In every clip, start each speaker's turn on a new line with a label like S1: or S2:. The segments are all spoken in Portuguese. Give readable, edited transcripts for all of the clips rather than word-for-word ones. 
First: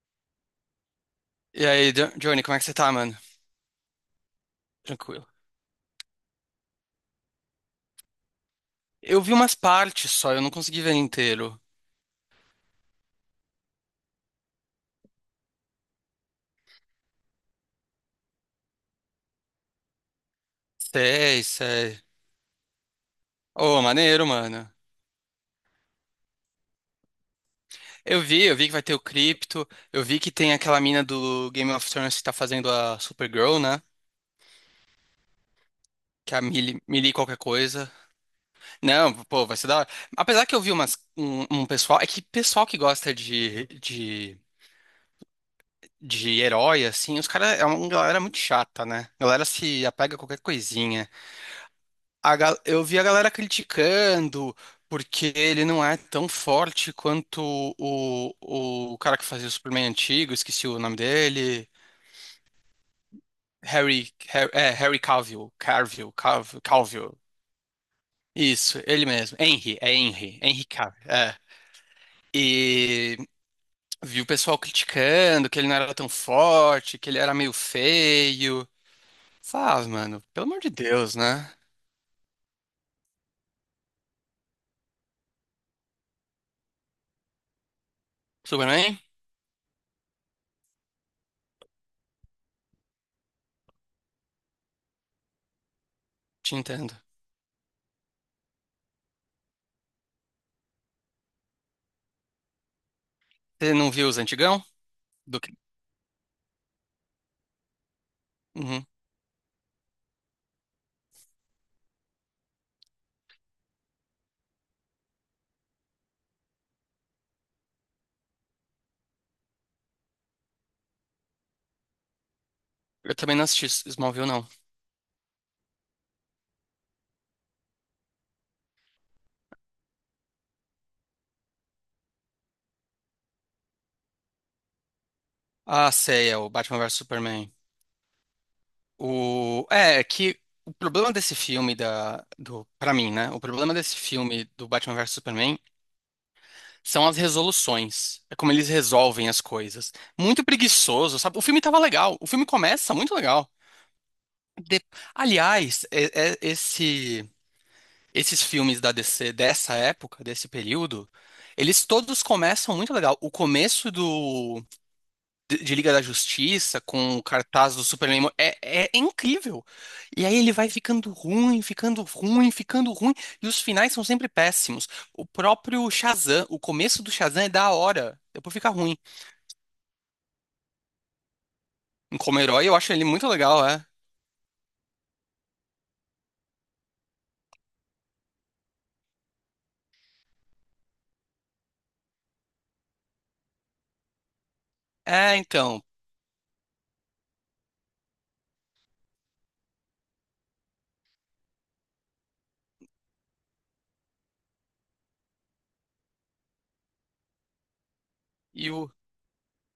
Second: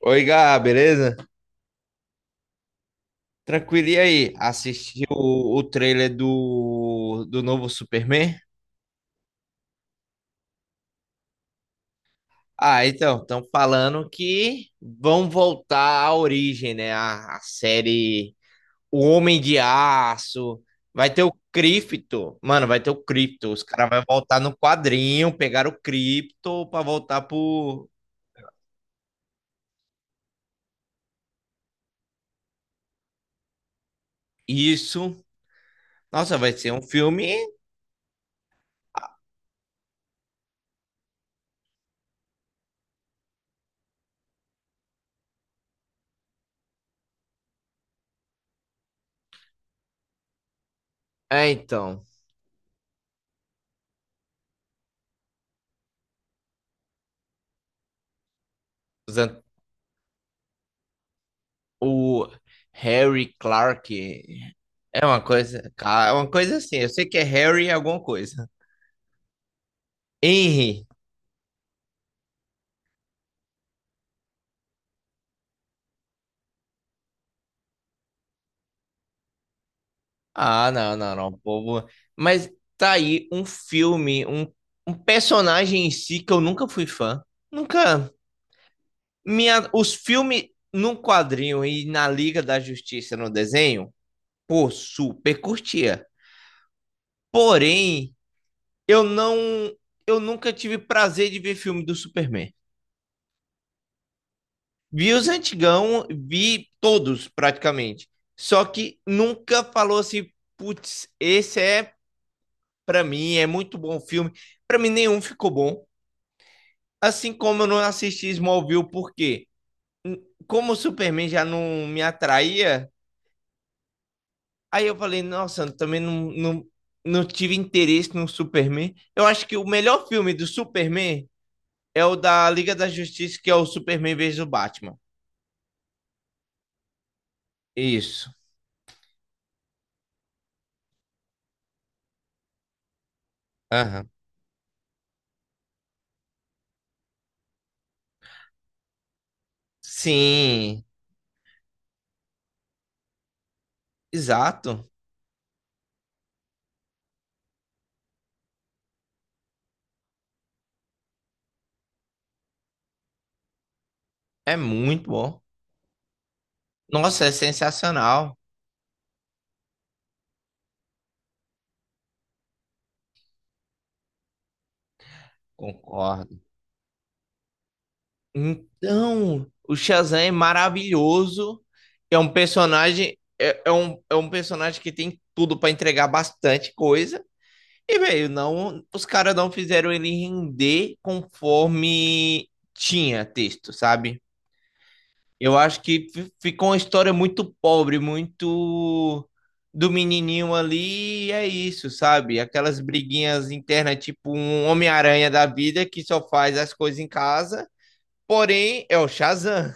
S1: Oi, Gá, beleza?
S2: E aí, Johnny, como é que você tá, mano?
S1: Tranquilo, e aí? Assistiu
S2: Tranquilo.
S1: o trailer do novo Superman?
S2: Eu vi umas partes só, eu não consegui ver inteiro.
S1: Ah, então, estão falando que vão voltar à origem, né? A série O Homem de Aço. Vai ter o
S2: Sei, sei.
S1: Krypto. Mano, vai ter o Krypto. Os
S2: Ô,
S1: caras vão
S2: maneiro,
S1: voltar no
S2: mano.
S1: quadrinho, pegar o Krypto pra voltar por
S2: Eu vi que vai ter o Crypto, eu vi que tem aquela mina do Game of Thrones que tá fazendo a Supergirl, né?
S1: isso.
S2: Que
S1: Nossa,
S2: é a
S1: vai ser
S2: Millie,
S1: um
S2: Millie
S1: filme.
S2: qualquer coisa. Não, pô, vai ser da hora. Apesar que eu vi um pessoal, é que pessoal que gosta de herói, assim, os caras é uma galera muito chata, né? A galera se apega a qualquer coisinha.
S1: É, então.
S2: Eu vi a galera criticando porque ele não é tão forte quanto o cara
S1: os
S2: que
S1: an-
S2: fazia o Superman antigo, esqueci o nome dele.
S1: O Harry Clark.
S2: Harry
S1: É uma coisa, cara, é uma coisa assim. Eu sei que
S2: Calvill.
S1: é Harry alguma coisa.
S2: Isso, ele mesmo. Henry
S1: Henry.
S2: Cavill, é. E vi o pessoal criticando que ele não era tão forte, que ele era meio feio. Faz, mano, pelo amor de
S1: Ah,
S2: Deus,
S1: não,
S2: né?
S1: povo. Mas tá aí um filme, um personagem em si que eu nunca fui fã. Nunca.
S2: Superman?
S1: Minha, os filmes num quadrinho e na Liga da Justiça no desenho, pô, super curtia.
S2: Te entendo.
S1: Porém, eu não, eu nunca tive prazer de ver filme do Superman.
S2: Você não viu os antigão?
S1: Vi os
S2: Do que?
S1: antigão, vi todos praticamente. Só
S2: Uhum.
S1: que nunca falou assim, putz, esse é pra mim, é muito bom o filme. Pra mim nenhum ficou bom. Assim como eu não assisti Smallville, por quê? Como o Superman já não me atraía,
S2: Eu também não assisti Smallville, não.
S1: aí eu falei, nossa, eu também não tive interesse no Superman. Eu acho que o melhor filme do Superman é o da Liga da Justiça, que é o Superman vs o Batman.
S2: Ah, sei, é o Batman vs Superman.
S1: Isso.
S2: É que o problema desse filme pra mim, né? O problema desse
S1: Aham.
S2: filme do Batman vs Superman são as resoluções. É como eles resolvem as coisas. Muito
S1: Sim,
S2: preguiçoso, sabe? O filme tava legal. O filme começa muito legal. De-
S1: exato.
S2: Aliás, esses filmes da DC dessa época, desse período, eles todos começam muito legal. O começo
S1: É
S2: do
S1: muito bom.
S2: de Liga da Justiça, com o
S1: Nossa, é
S2: cartaz do Superman.
S1: sensacional.
S2: É, é incrível. E aí ele vai ficando ruim, ficando ruim, ficando ruim. E os finais são sempre péssimos. O próprio
S1: Concordo.
S2: Shazam, o começo do Shazam é da hora. Depois fica ruim.
S1: Então, o Shazam é maravilhoso. É um
S2: Como herói, eu acho ele
S1: personagem,
S2: muito legal, é.
S1: é um personagem que tem tudo para entregar bastante coisa. E, velho, não, os caras não fizeram ele render conforme tinha texto, sabe?
S2: É,
S1: Eu acho
S2: então.
S1: que ficou uma história muito pobre, muito do menininho ali, e é isso, sabe? Aquelas briguinhas internas, tipo um Homem-Aranha da vida que só faz as coisas em casa,
S2: E
S1: porém
S2: o,
S1: é o Shazam.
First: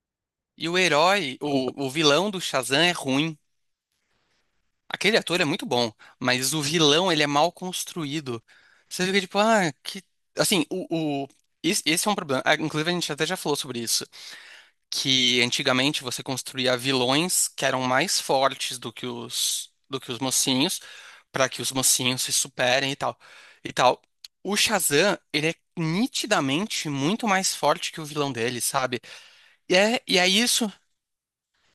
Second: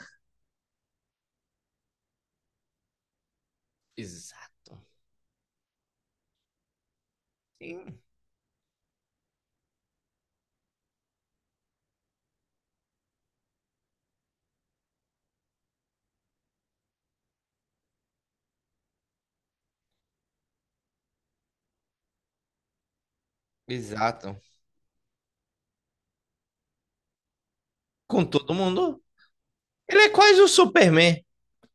S2: e o herói, o vilão do Shazam é ruim.
S1: Exato.
S2: Aquele ator é muito bom, mas o vilão, ele é mal
S1: Sim,
S2: construído. Você fica tipo, ah, que. Assim, esse é um problema. Ah, inclusive, a gente até já falou sobre isso. Que antigamente você construía vilões que eram mais fortes do que os mocinhos, para que os mocinhos se superem e tal. E tal.
S1: exato.
S2: O Shazam, ele é nitidamente muito mais forte que o
S1: Com
S2: vilão
S1: todo
S2: dele,
S1: mundo.
S2: sabe?
S1: Ele é
S2: E é
S1: quase o
S2: isso,
S1: Superman.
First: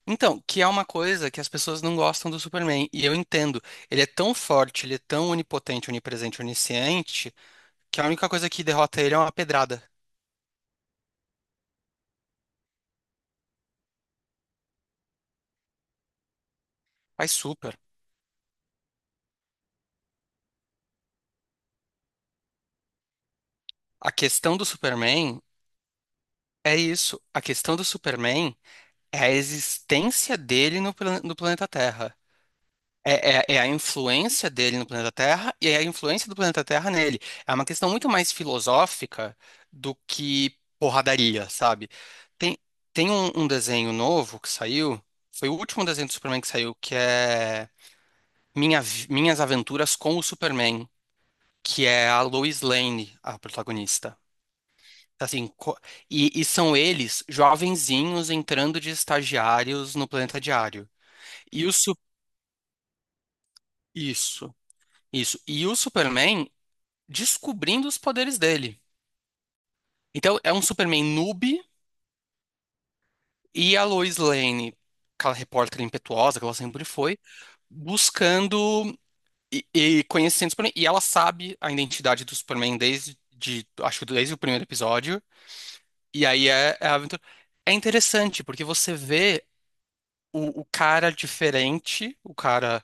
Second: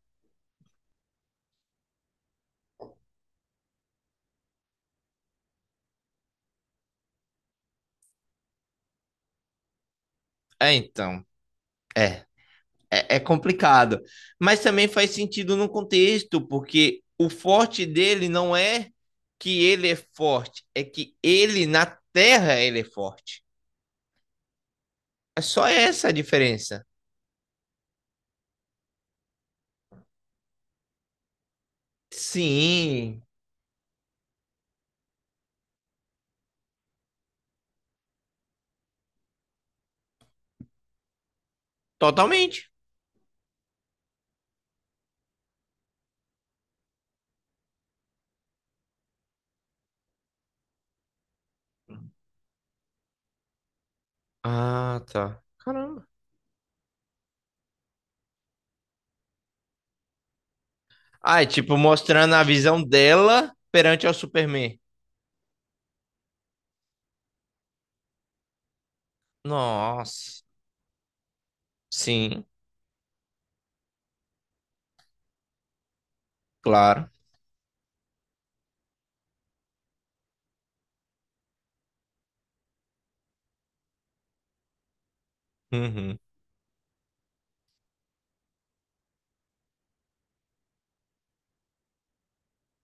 S2: então, que é uma coisa que as pessoas não gostam do Superman, e eu entendo. Ele é tão forte, ele é tão onipotente, onipresente, onisciente, que a única coisa que derrota ele é uma pedrada.
S1: É, então. É. É, é complicado. Mas também faz sentido no contexto, porque o
S2: Mas super.
S1: forte dele não é que ele é forte, é que ele na terra ele é forte.
S2: A questão do
S1: É
S2: Superman
S1: só essa a
S2: é
S1: diferença.
S2: isso. A questão do Superman é a existência dele no, no planeta Terra.
S1: Sim,
S2: É a influência dele no planeta Terra e é a influência do planeta Terra nele. É uma questão muito mais filosófica do que porradaria, sabe? Tem,
S1: totalmente.
S2: Tem um desenho novo que saiu, foi o último desenho do Superman que saiu, que é Minhas Aventuras com o Superman, que é a Lois Lane, a protagonista.
S1: Ah, tá.
S2: Assim, co-
S1: Caramba.
S2: e, e são eles, jovenzinhos, entrando de estagiários no planeta diário.
S1: Ah, é
S2: E o
S1: tipo
S2: su-
S1: mostrando a visão dela perante ao
S2: Isso,
S1: Superman.
S2: isso. E o Superman descobrindo os poderes dele. Então,
S1: Nossa.
S2: é um Superman noob
S1: Sim,
S2: e a Lois Lane, aquela repórter impetuosa que ela sempre
S1: claro.
S2: foi, buscando e conhecendo o Superman. E ela sabe a identidade do Superman acho que desde o primeiro episódio.
S1: Uhum.
S2: E aí é a aventura. É interessante, porque você vê o cara diferente, o cara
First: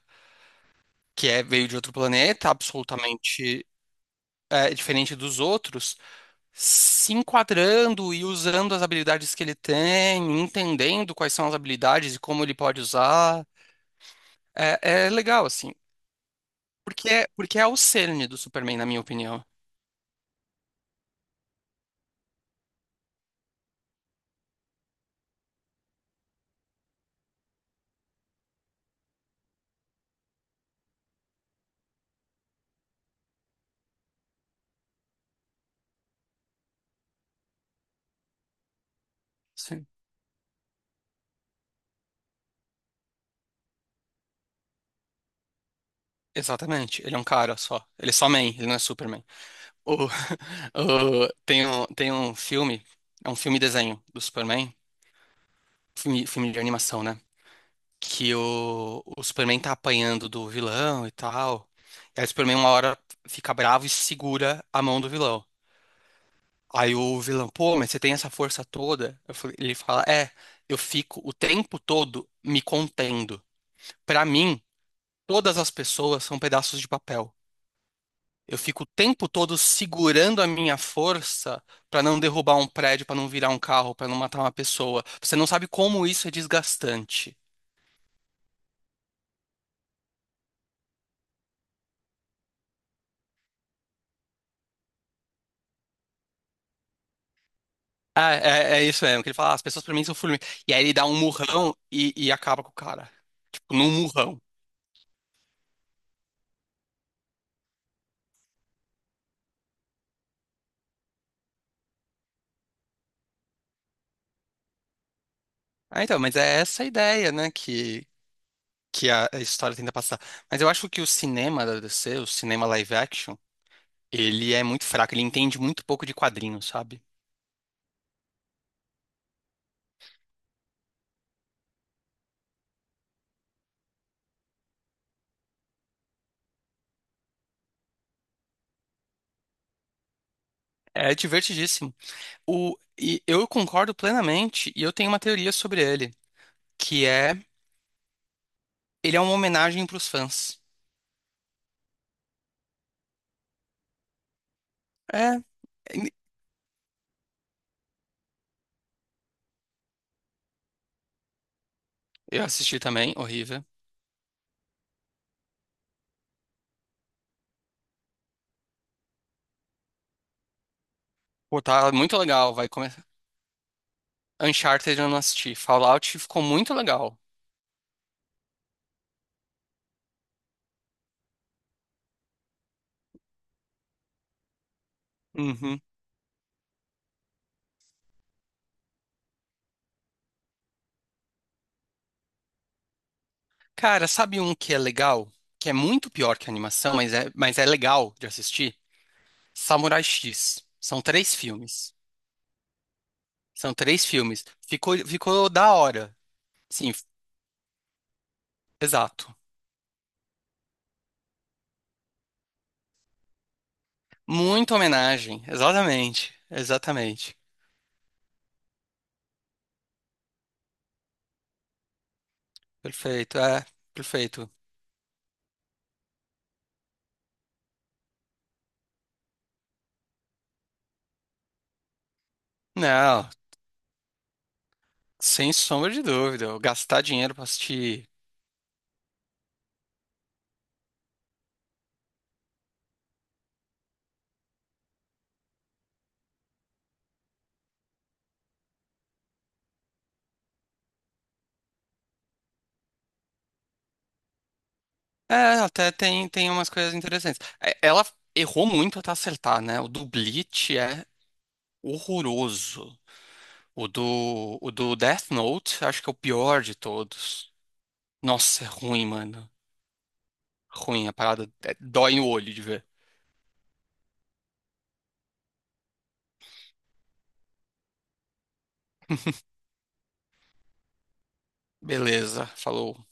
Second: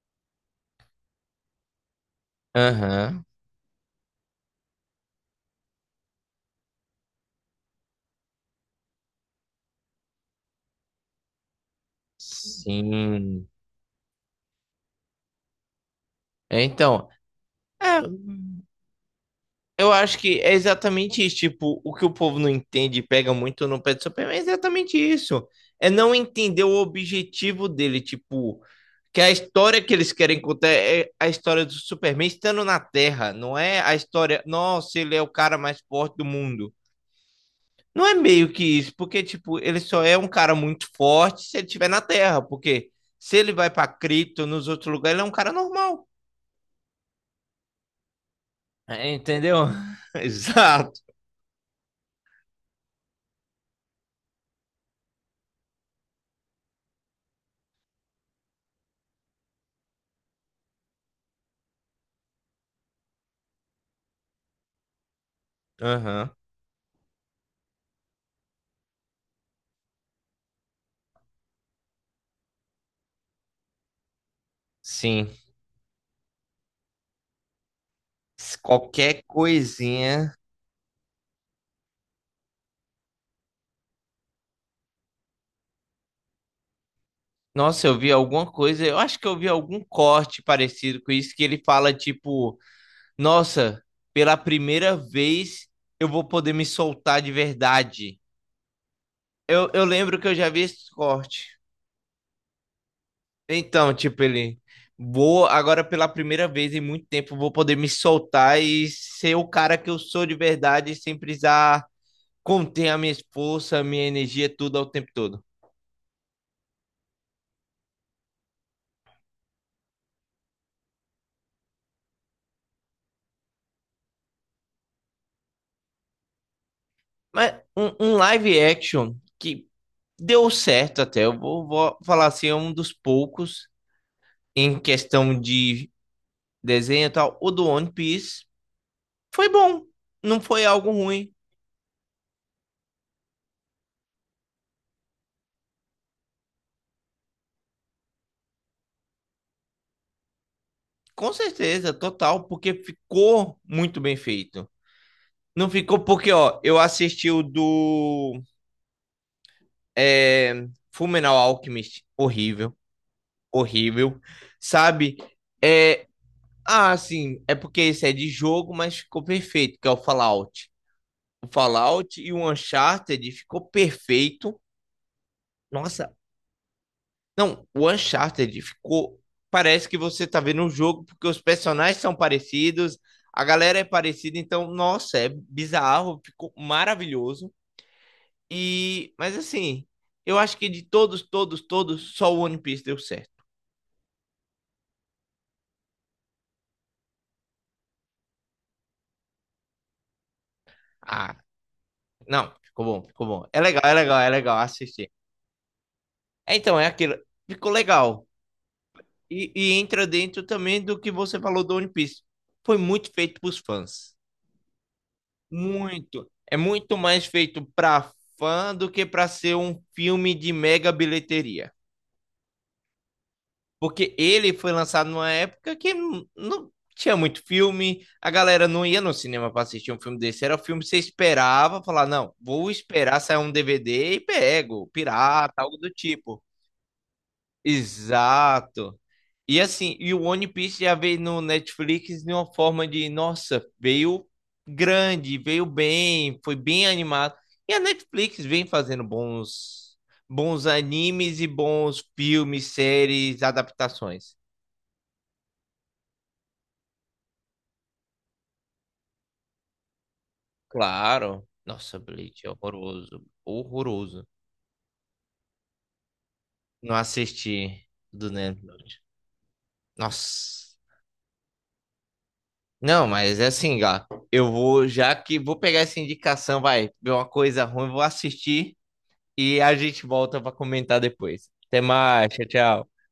S2: que é, veio de outro planeta,
S1: Aham.
S2: absolutamente diferente dos outros. Se enquadrando e usando as habilidades que ele tem, entendendo quais são as habilidades e como ele pode usar.
S1: Sim.
S2: É, é legal, assim.
S1: É, então,
S2: Porque é o
S1: é,
S2: cerne do Superman, na minha opinião.
S1: eu acho que é exatamente isso. Tipo, o que o povo não entende e pega muito no pé do Superman é exatamente isso. É não entender o objetivo dele. Tipo, que a história que eles querem contar é a história do Superman estando na Terra. Não é a história, nossa, ele é o cara mais forte do mundo. Não é meio que isso, porque, tipo, ele
S2: Sim.
S1: só é um cara muito forte se ele estiver na Terra. Porque se ele vai pra Krypton, nos outros lugares, ele é um cara normal.
S2: Exatamente. Ele é um cara só. Ele é só man, ele não é
S1: É,
S2: Superman.
S1: entendeu?
S2: O,
S1: Exato.
S2: tem um filme, é um filme desenho do Superman, filme de animação, né? Que o Superman tá apanhando do vilão e tal. E aí o Superman uma hora fica bravo e segura a mão do vilão.
S1: Aham.
S2: Aí o vilão, pô, mas você tem essa força toda? Ele fala, é, eu fico o tempo todo me contendo. Pra mim,
S1: Sim.
S2: todas as pessoas são pedaços de papel.
S1: Se
S2: Eu fico o
S1: qualquer
S2: tempo todo
S1: coisinha.
S2: segurando a minha força pra não derrubar um prédio, pra não virar um carro, pra não matar uma pessoa. Você não sabe como isso é desgastante.
S1: Nossa, eu vi alguma coisa, eu acho que eu vi algum corte parecido com isso, que ele fala tipo, nossa, pela primeira vez eu vou poder me soltar de verdade.
S2: Ah, é, é isso mesmo, que ele fala, "Ah, as
S1: Eu
S2: pessoas pra mim são
S1: lembro que eu já
S2: formigas."
S1: vi
S2: E aí
S1: esse
S2: ele dá um
S1: corte.
S2: murrão e acaba com o cara. Tipo, num
S1: Então, tipo,
S2: murrão.
S1: ele, vou agora pela primeira vez em muito tempo vou poder me soltar e ser o cara que eu sou de verdade sem precisar conter a minha força, a minha energia, tudo ao tempo todo.
S2: Ah, então, mas é essa a ideia, né, que a a história tenta passar. Mas eu acho que o cinema da DC, o cinema live action, ele é muito fraco, ele entende muito pouco de quadrinhos, sabe?
S1: Mas um live action que deu certo até, vou falar assim, é um dos poucos em questão de desenho e tal. O do One Piece foi bom, não foi algo
S2: É
S1: ruim.
S2: divertidíssimo. O, e eu concordo plenamente, e eu tenho uma teoria sobre ele, que é, ele é uma homenagem pros fãs.
S1: Com certeza, total, porque ficou muito bem feito.
S2: É,
S1: Não ficou porque, ó, eu assisti o do é, Fullmetal Alchemist,
S2: eu
S1: horrível,
S2: assisti também, horrível.
S1: horrível, sabe? É, ah, sim, é porque esse é de jogo, mas ficou perfeito, que é o Fallout. O
S2: Pô, tá muito
S1: Fallout e o
S2: legal, vai começar.
S1: Uncharted ficou perfeito.
S2: Uncharted eu não assisti,
S1: Nossa,
S2: Fallout ficou muito legal.
S1: não, o Uncharted ficou. Parece que você tá vendo um jogo, porque os personagens são parecidos, a galera é parecida, então, nossa, é
S2: Uhum.
S1: bizarro, ficou maravilhoso. E, mas assim, eu acho que de todos, todos, todos, só o One Piece deu certo.
S2: Cara, sabe um que é legal? Que é muito pior que a animação, mas mas é legal de assistir? Samurai X. São três
S1: Ah,
S2: filmes.
S1: não, ficou bom, ficou bom. É
S2: São
S1: legal, é
S2: três
S1: legal, é
S2: filmes.
S1: legal
S2: Ficou,
S1: assistir.
S2: ficou da hora.
S1: É, então, é
S2: Sim,
S1: aquilo, ficou legal.
S2: exato.
S1: E entra dentro também do que você falou do One Piece. Foi muito feito pros fãs.
S2: Muita homenagem.
S1: Muito.
S2: Exatamente.
S1: É muito mais
S2: Exatamente.
S1: feito pra fã do que pra ser um filme de mega bilheteria.
S2: Perfeito, é.
S1: Porque
S2: Perfeito.
S1: ele foi lançado numa época que não tinha muito filme, a galera não ia no cinema pra assistir um filme desse. Era o filme que você esperava, falar, não, vou esperar
S2: Não,
S1: sair um DVD e pego, pirata,
S2: sem
S1: algo do
S2: sombra de
S1: tipo.
S2: dúvida. Eu gastar dinheiro pra assistir.
S1: Exato. E assim, e o One Piece já veio no Netflix de uma forma de, nossa, veio grande, veio bem, foi bem animado. E a Netflix vem fazendo bons, bons animes e bons filmes, séries, adaptações.
S2: É, até tem, tem umas coisas interessantes. É, ela errou muito até acertar, né? O do Bleach é
S1: Claro. Nossa, Bleach é
S2: horroroso.
S1: horroroso, horroroso.
S2: O do Death Note, acho que é o pior de
S1: Não
S2: todos.
S1: assisti do
S2: Nossa, é
S1: Netflix.
S2: ruim, mano.
S1: Nossa.
S2: Ruim, a parada é- dói no olho de ver.
S1: Não, mas é assim, gato. Eu vou, já que vou pegar essa indicação, vai ver uma coisa ruim, vou assistir. E a gente volta para comentar depois. Até mais,
S2: Beleza,
S1: tchau, tchau.
S2: falou.